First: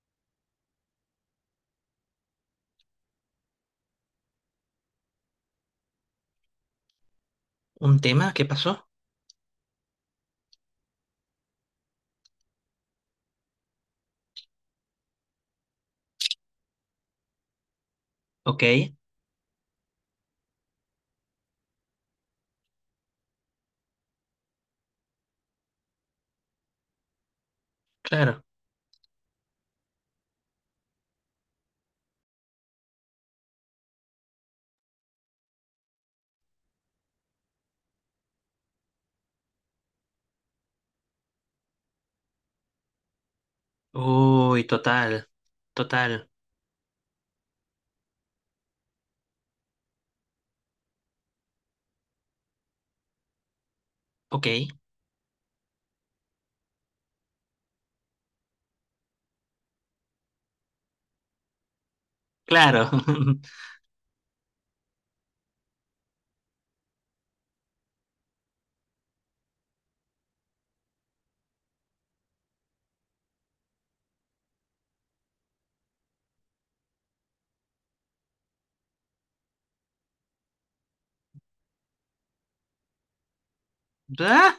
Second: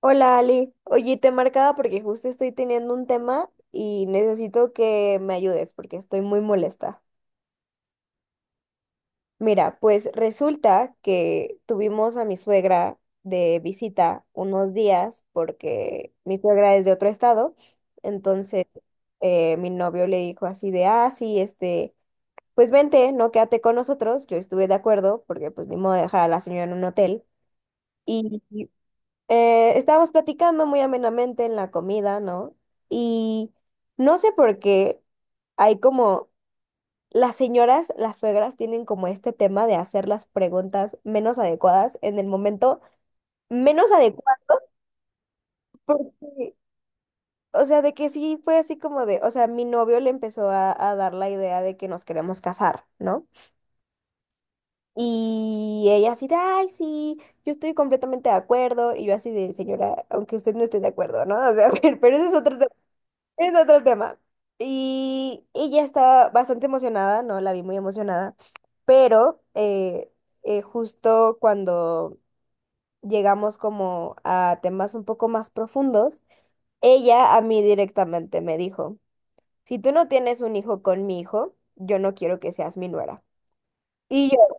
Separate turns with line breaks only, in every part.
Hola Ali, oye, te marcaba porque justo estoy teniendo un tema y necesito que me ayudes porque estoy muy molesta.
¿Un tema? ¿Qué pasó?
Mira, pues resulta que tuvimos a mi suegra de visita unos días porque mi suegra es de otro estado,
Ok,
entonces mi novio le dijo así de, ah, sí, este, pues vente, no quédate con nosotros, yo estuve de acuerdo porque pues ni modo de dejar a la señora en un hotel. Y
claro.
estábamos platicando muy amenamente en la comida, ¿no? Y no sé por qué hay como, las señoras, las suegras tienen como este tema de hacer las preguntas menos adecuadas en el momento menos adecuado,
Uy, total, total.
porque, o sea, de que sí fue así como de, o sea, mi novio le empezó a dar la idea de que nos queremos casar, ¿no?
Ok,
Y ella así de, ay, sí, yo estoy completamente de acuerdo, y yo así de, señora, aunque usted no esté de acuerdo, ¿no? O sea, pero ese es otro tema.
claro.
Es otro tema. Y ella estaba bastante emocionada, ¿no? La vi muy emocionada, pero justo cuando llegamos como a temas un poco más profundos, ella a mí directamente me dijo, si tú no tienes un hijo con mi hijo, yo no quiero que seas mi nuera. Y yo,
Ah,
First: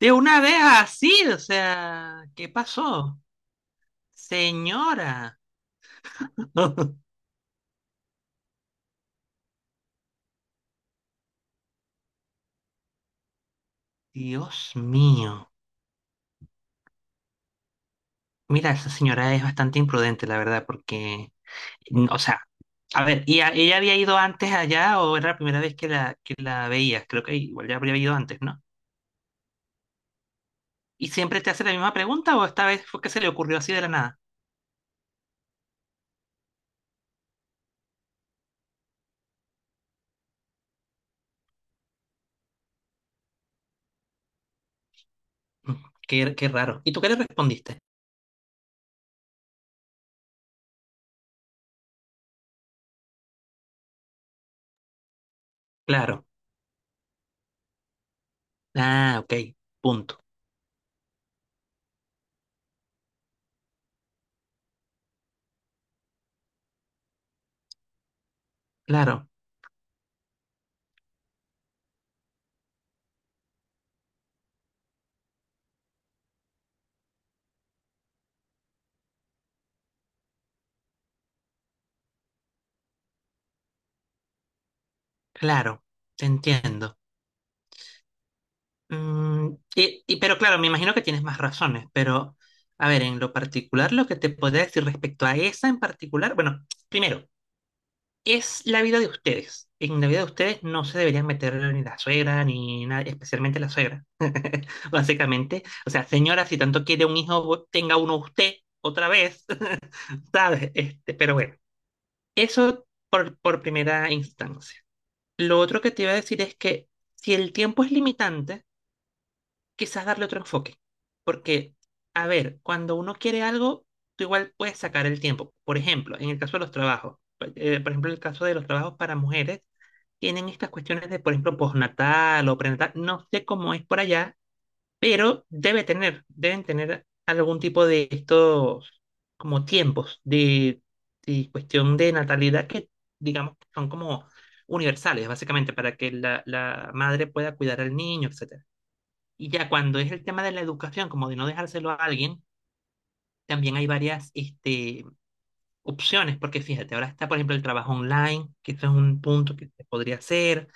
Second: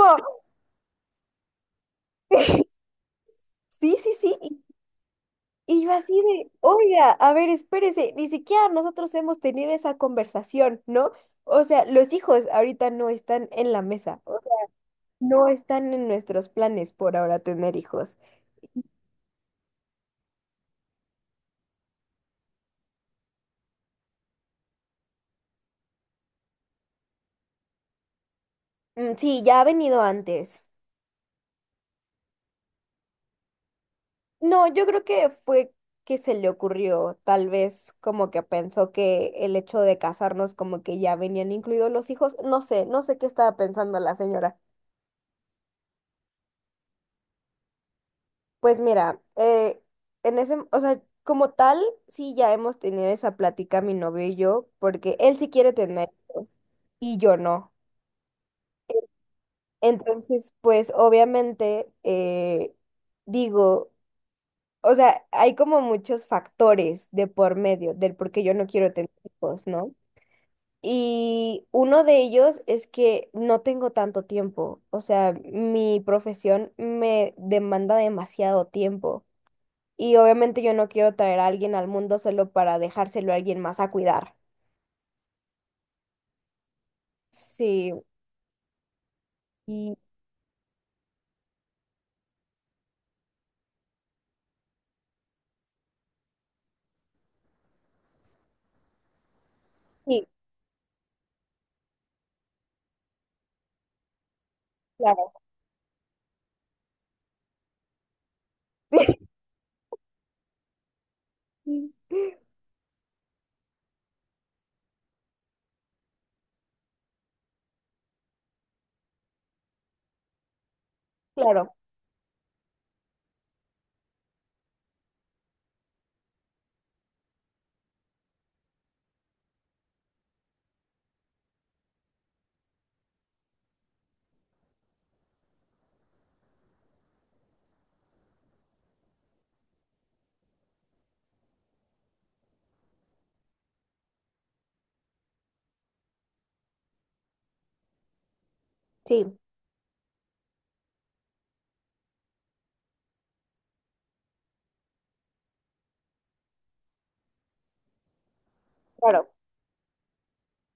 de una vez así, o sea, ¿qué pasó?
Sí, sí, sí.
Señora.
Y yo así de, oiga, a ver, espérese, ni siquiera nosotros hemos tenido esa conversación, ¿no? O sea, los hijos ahorita no están en la mesa, o sea,
Dios
no
mío.
están en nuestros planes por ahora tener hijos.
Mira, esa señora es bastante imprudente, la verdad, porque, o sea, a ver, ¿ ella había ido antes allá o era la primera vez que que la veías? Creo que igual ya habría ido antes, ¿no?
Mm, sí, ya ha venido antes.
¿Y siempre te hace la misma pregunta o esta vez fue que se le ocurrió así de la nada?
No, yo creo que fue que se le ocurrió, tal vez como que pensó que el hecho de casarnos como que ya venían incluidos los hijos, no sé, no sé qué estaba pensando la señora.
Mm, qué, qué raro. ¿Y tú qué le respondiste?
Pues mira, en ese, o sea, como tal, sí ya hemos tenido esa plática mi novio y yo, porque él sí quiere tener
Claro.
hijos y yo no.
Ah, ok. Punto.
Entonces, pues obviamente, digo, o sea, hay como muchos factores de por medio del por qué yo no quiero tener
Claro,
hijos, ¿no? Y uno de ellos es que no tengo tanto tiempo, o sea, mi profesión me demanda demasiado tiempo. Y obviamente yo no quiero traer a alguien al mundo solo para dejárselo a alguien más a cuidar.
claro. Te entiendo.
Sí, y
Pero claro, me imagino que tienes más razones, pero a ver, en lo particular, lo que te podría decir respecto a esa en particular, bueno, primero, es la vida de ustedes. En la vida de
sí,
ustedes no se deberían meter ni la suegra, ni nada especialmente la suegra.
claro,
Básicamente, o sea, señora, si tanto quiere un hijo, tenga uno usted otra vez. ¿Sabes? Este, pero bueno.
sí,
Eso por primera instancia. Lo otro que te iba a decir es que si el tiempo es limitante, quizás darle otro enfoque.
claro,
Porque, a ver, cuando uno quiere algo, tú igual puedes sacar el tiempo. Por ejemplo, en el caso de los trabajos, por ejemplo, el caso de los trabajos para mujeres, tienen estas cuestiones de, por ejemplo, postnatal o prenatal. No sé cómo es por allá, pero debe tener, deben tener algún tipo de estos como tiempos de cuestión de natalidad que digamos que son como universales, básicamente, para que la madre pueda cuidar al niño, etcétera.
sí,
Y ya cuando es el tema de la educación, como de no dejárselo a alguien, también hay varias este, opciones, porque fíjate, ahora está, por ejemplo, el trabajo online, que esto es un
claro,
punto que se podría hacer,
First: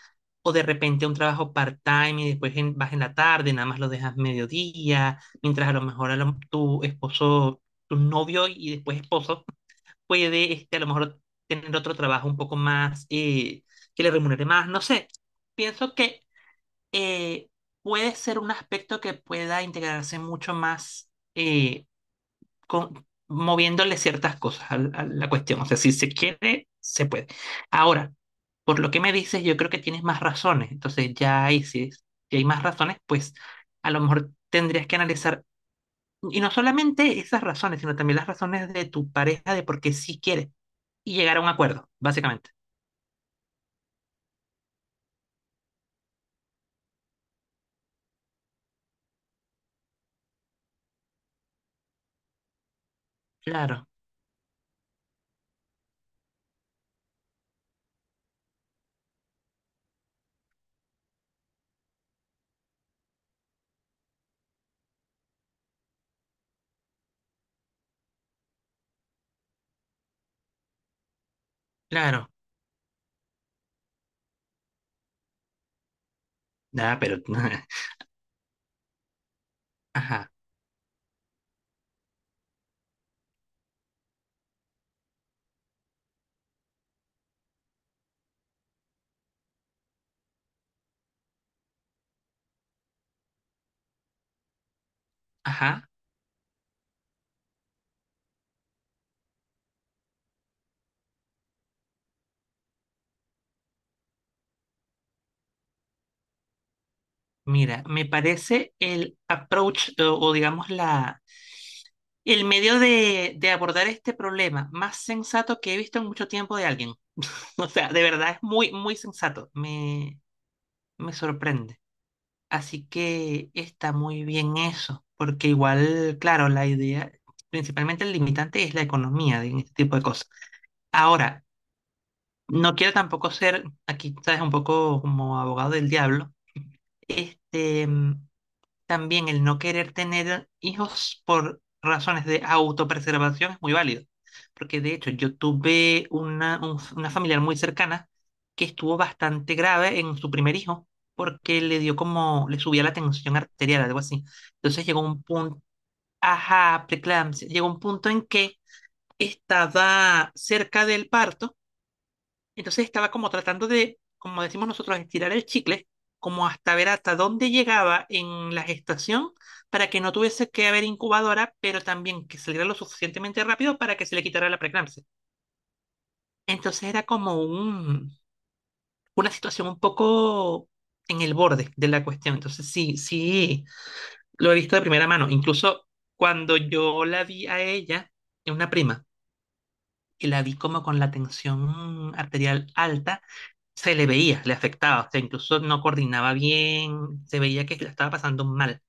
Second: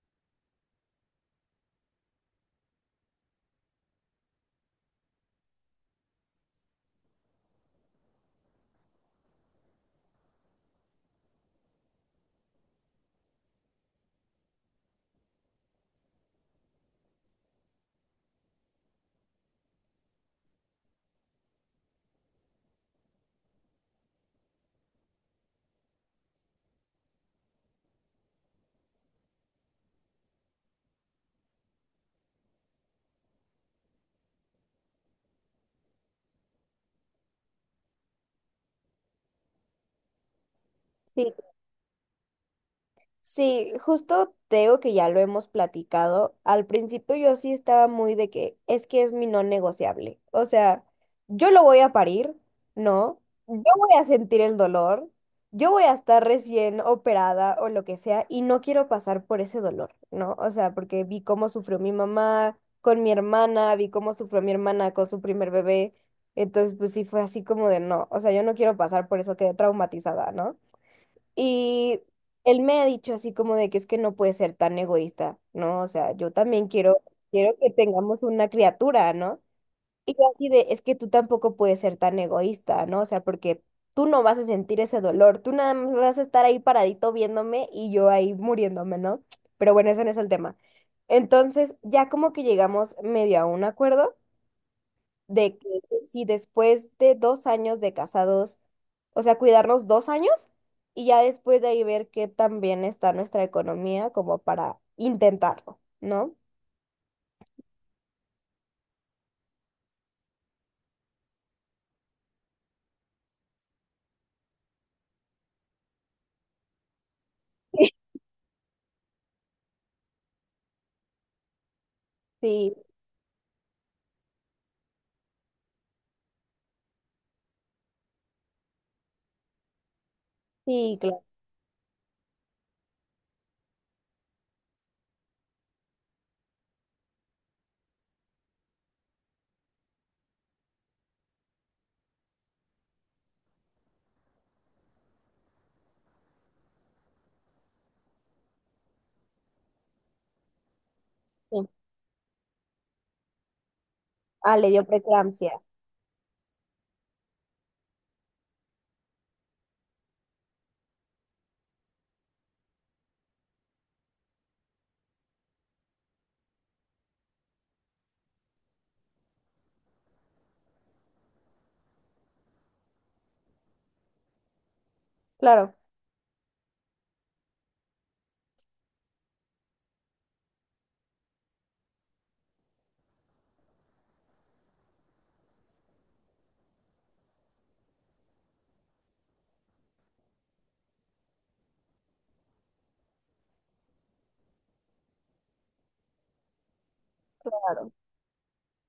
o de repente un trabajo part-time y después vas en la tarde, nada más lo dejas mediodía, mientras a lo mejor tu esposo, tu novio y después esposo puede este, a lo mejor tener otro trabajo un poco más, que le remunere más, no sé. Pienso que eh, puede ser un aspecto que pueda integrarse mucho más. eh, moviéndole ciertas cosas a, la cuestión. O sea, si se quiere, se puede. Ahora, por lo que me dices, yo creo que tienes más razones. Entonces, ya ahí sí, si hay más razones, pues a lo mejor tendrías que analizar, y no solamente esas razones, sino también las razones de tu pareja de por qué sí quiere y
sí.
llegar a un acuerdo, básicamente.
Sí, justo te digo que ya lo hemos platicado. Al principio yo sí estaba muy de que es mi no negociable. O sea, yo lo voy a parir, ¿no? Yo
Claro,
voy a sentir el dolor, yo voy a estar recién operada o lo que sea y no quiero pasar por ese dolor, ¿no? O sea, porque vi cómo sufrió mi mamá con mi hermana, vi cómo sufrió mi hermana con su primer bebé. Entonces, pues sí fue así como de no, o sea, yo no quiero pasar por eso, quedé traumatizada, ¿no? Y
claro.
él me ha dicho así como de que es que no puede ser tan egoísta, ¿no? O sea, yo también
Ah,
quiero,
pero,
quiero que tengamos una criatura, ¿no? Y yo
ajá,
así de, es que tú tampoco puedes ser tan egoísta, ¿no? O sea, porque tú no vas a sentir ese dolor, tú nada más vas a estar ahí paradito viéndome y yo ahí muriéndome, ¿no? Pero bueno, ese no es el tema. Entonces, ya como que llegamos medio a un acuerdo de que
ajá.
si después de 2 años de casados, o sea, cuidarnos 2 años y ya después de ahí ver qué tan bien está nuestra economía como para intentarlo, ¿no?
Mira, me parece el approach o digamos la el medio de abordar este problema más sensato que he visto en mucho tiempo de alguien. O sea, de verdad es muy, muy sensato. Me sorprende.
Sí,
Así que está muy bien eso, porque igual, claro, la idea, principalmente el limitante es la economía de en este tipo de cosas.
sí, claro.
Ahora, no quiero tampoco ser, aquí sabes, un poco como abogado del diablo, este, mm, también el no querer tener hijos por razones de autopreservación es muy válido, porque de hecho yo tuve una, una familiar muy cercana que estuvo bastante grave en su primer hijo porque
Sí.
le dio como, le subía la tensión arterial, algo así.
Ah, le dio
Entonces llegó un
preeclampsia.
punto, ajá, preeclampsia, llegó un punto en que estaba cerca del parto entonces estaba como tratando de, como decimos nosotros, estirar el chicle, como hasta ver hasta dónde llegaba en la gestación para que no tuviese que haber incubadora, pero también que saliera lo suficientemente rápido para que se le quitara la preeclampsia.
Claro,
Entonces era como un, una situación un poco en el borde de la cuestión. Entonces sí, sí, lo he visto de primera mano. Incluso cuando yo la vi a ella, es una prima, y la vi como con la tensión arterial alta se le veía, le afectaba, o sea, incluso no coordinaba bien, se veía que la
claro,
estaba pasando mal.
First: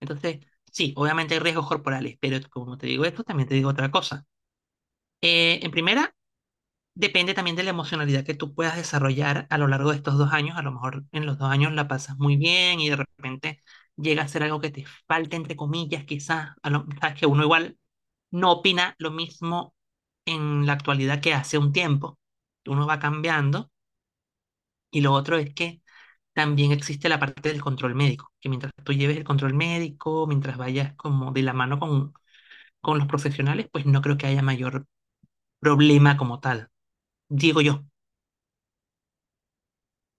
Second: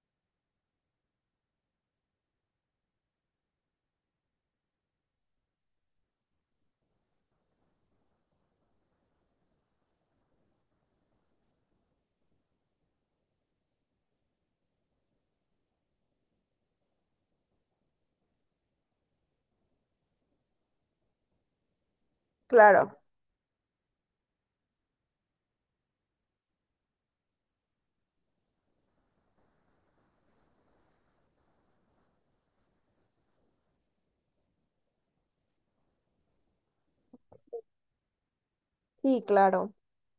Entonces, sí, obviamente hay riesgos corporales, pero como te digo esto, también te digo otra cosa. En primera, depende también de la emocionalidad que tú puedas desarrollar a lo largo de estos dos años. A lo mejor en los dos años la pasas muy bien y de repente llega a ser algo que te falta, entre comillas, quizás, a lo, sabes que uno igual no opina lo mismo en la actualidad que hace un tiempo. Uno
claro.
va cambiando y lo otro es que también existe la parte del control médico, que mientras tú lleves el control médico, mientras vayas como de la mano con los profesionales, pues no creo que haya mayor problema como tal, digo yo.
Sí, claro.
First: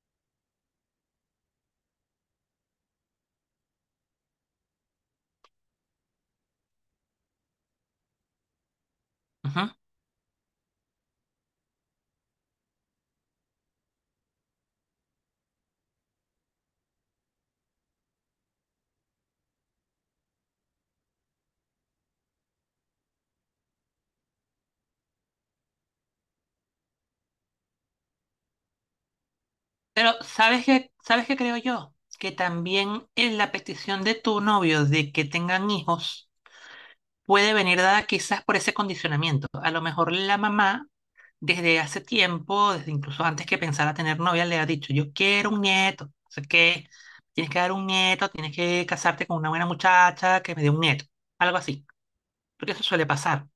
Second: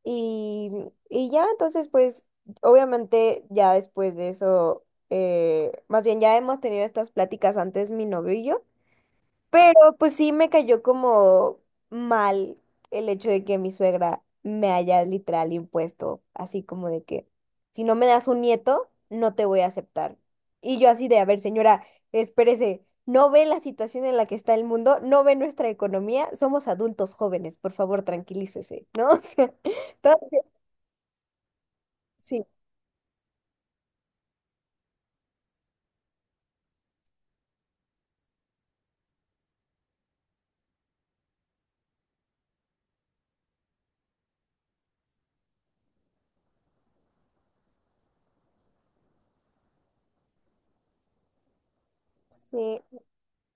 Y, y ya entonces, pues, obviamente ya después de eso, más bien ya hemos tenido estas pláticas antes mi novio y yo.
Ujú.
Pero pues sí me cayó como mal el hecho de que mi suegra me haya literal impuesto, así como de que si no me das un nieto, no te voy a aceptar. Y yo así de, a ver, señora, espérese, no ve la situación en la que está el mundo, no ve nuestra economía, somos adultos jóvenes, por favor, tranquilícese, ¿no? O sea,
Pero
entonces,
sabes qué creo yo? Que
sí,
también en la petición de tu novio de que tengan hijos puede venir dada quizás por ese condicionamiento. A lo mejor la mamá desde hace tiempo, desde incluso antes que pensara tener novia, le ha dicho, yo quiero un nieto, o sea que tienes que dar un nieto, tienes que casarte con una buena muchacha que me dé un nieto, algo así, porque
sí,
eso suele pasar.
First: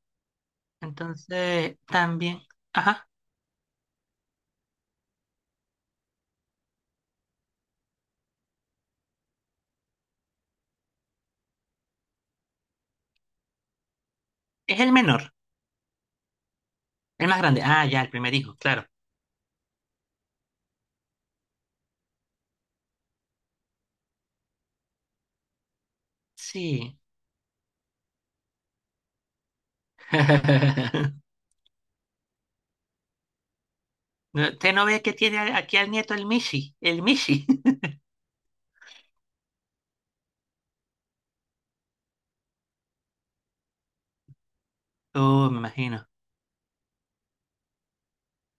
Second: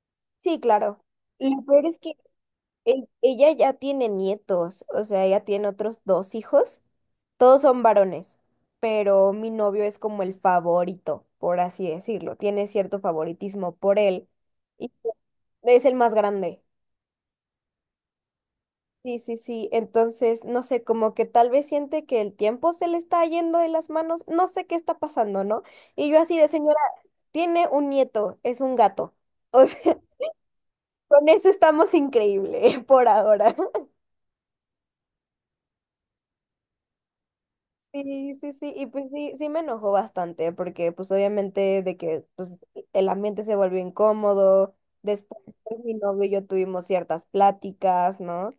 sí, claro. Lo
Entonces,
peor es que
también, ajá,
ella ya tiene nietos, o sea, ella tiene otros dos hijos. Todos son varones, pero mi novio es como el favorito, por así decirlo. Tiene cierto favoritismo por él
es
y
el menor,
es el más grande.
el más grande. Ah, ya, el primer hijo, claro.
Sí, sí, sí. Entonces, no sé, como que tal vez siente que el tiempo se le está yendo de las manos. No sé qué está pasando, ¿no? Y yo así de señora,
Sí.
tiene un nieto, es un gato. O sea, con eso estamos increíble por ahora.
No, ¿usted no ve que tiene aquí al nieto el Mishi? El Mishi.
Sí, sí, sí, y pues sí, sí me enojó bastante, porque pues obviamente de que pues el ambiente se volvió incómodo, después
Oh, me
pues, mi
imagino.
novio y yo tuvimos ciertas pláticas, ¿no?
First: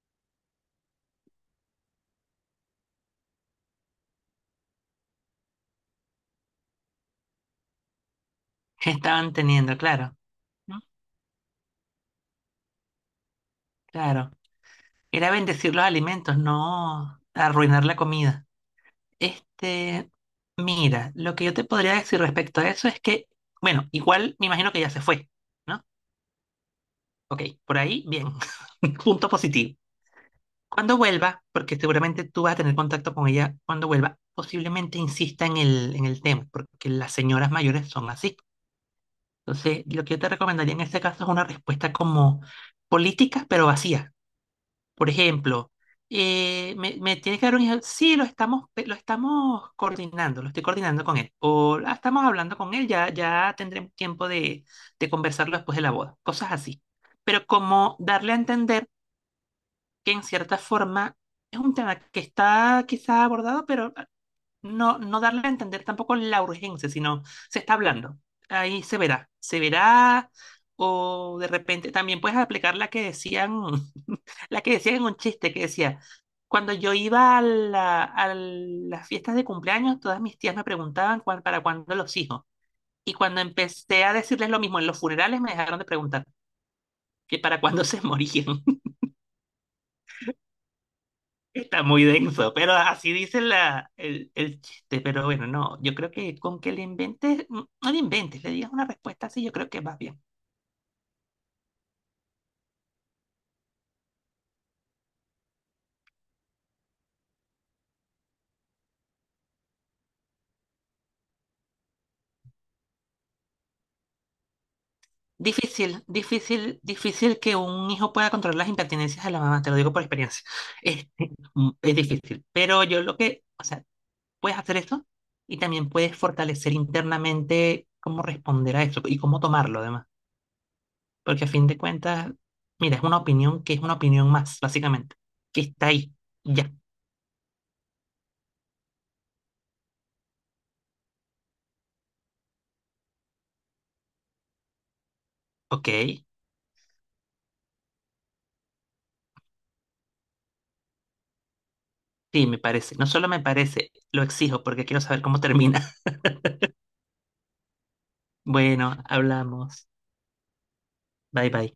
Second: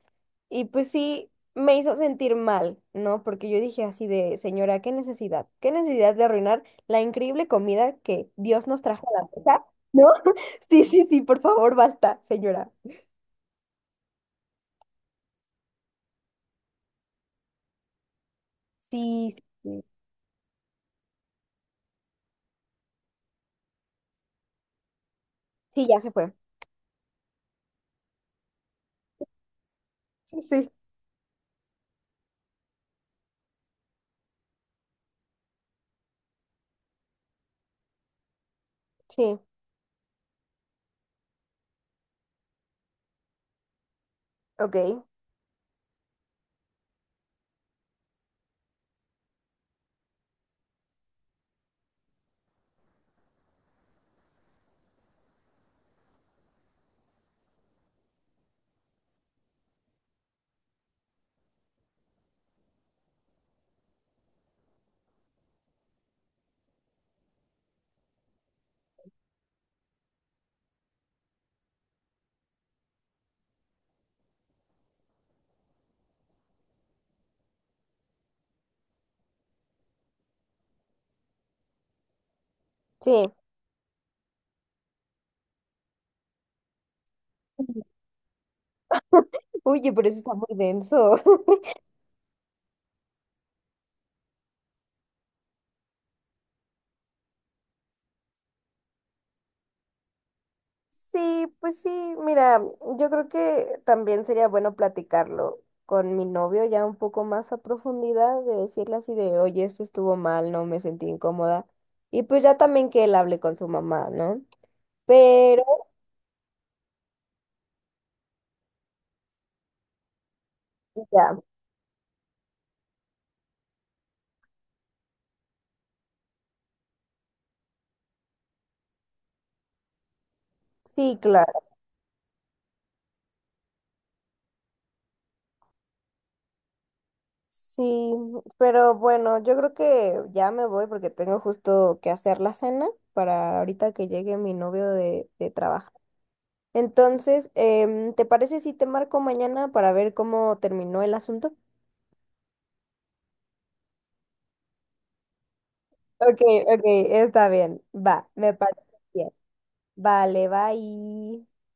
Y pues sí, me hizo sentir mal, ¿no? Porque yo dije así de, señora, qué necesidad de arruinar la increíble comida que Dios nos
¿Qué
trajo a la
estaban
mesa,
teniendo?
¿no?
Claro. ¿No?
Sí, sí, sí, por favor, basta, señora.
Claro. Era bendecir los alimentos, no arruinar la comida.
Sí, sí, sí,
Este, mira, lo que yo te podría decir respecto a eso es que, bueno, igual me imagino que ya se fue, ¿no?
sí, ya se fue.
Ok, por ahí, bien. Punto positivo.
Sí, sí,
Cuando vuelva, porque seguramente tú vas a tener contacto con ella cuando vuelva, posiblemente insista en en el tema, porque las señoras mayores son así.
sí,
Entonces, lo que yo te recomendaría en este caso es una respuesta como política, pero vacía.
ok,
Por ejemplo, me, me tienes que dar un ejemplo. Sí, lo estamos, lo estamos coordinando, lo estoy coordinando con él. O "Ah, estamos hablando con él, ya, ya tendremos tiempo de conversarlo después de la boda. Cosas así. Pero como darle a entender que en cierta forma es un tema que está quizá abordado, pero no, no darle a entender tampoco la urgencia, sino se está hablando. Ahí se verá, o de repente también puedes aplicar la que decían, la que decían en un chiste que decía, cuando yo iba a a las fiestas de cumpleaños, todas mis tías me preguntaban para cuándo los hijos. Y
sí.
cuando empecé a decirles lo mismo en los funerales, me dejaron de preguntar que para cuándo se morían.
Oye, pero eso está muy denso.
Está muy denso, pero así dice la, el chiste. Pero bueno, no, yo creo que con que le inventes, mm, no le inventes, le digas una respuesta así, yo creo que va bien.
Sí, pues sí, mira, yo creo que también sería bueno platicarlo con mi novio ya un poco más a profundidad, de decirle así de, oye, esto estuvo mal, no me sentí incómoda. Y pues ya también que él hable con su mamá, ¿no? Pero
Difícil, difícil, difícil que un hijo pueda controlar las impertinencias de la mamá, te lo digo por experiencia. Este,
ya,
mm, es difícil, pero yo lo que, o sea, puedes hacer eso y también puedes fortalecer internamente cómo responder a eso y cómo tomarlo además,
sí,
porque a fin
claro.
de cuentas, mira, es una opinión que es una opinión más, básicamente, que está ahí, ya,
Sí, pero bueno, yo creo que ya me voy porque tengo justo que hacer la cena para ahorita que llegue mi novio de
ok.
trabajar. Entonces, ¿te parece si te marco mañana para ver cómo terminó el asunto?
Sí, me parece. No solo me parece, lo exijo porque quiero saber cómo termina.
Ok, ok, está bien. Va, me parece
Bueno,
bien.
hablamos.
Vale, bye.
Bye bye.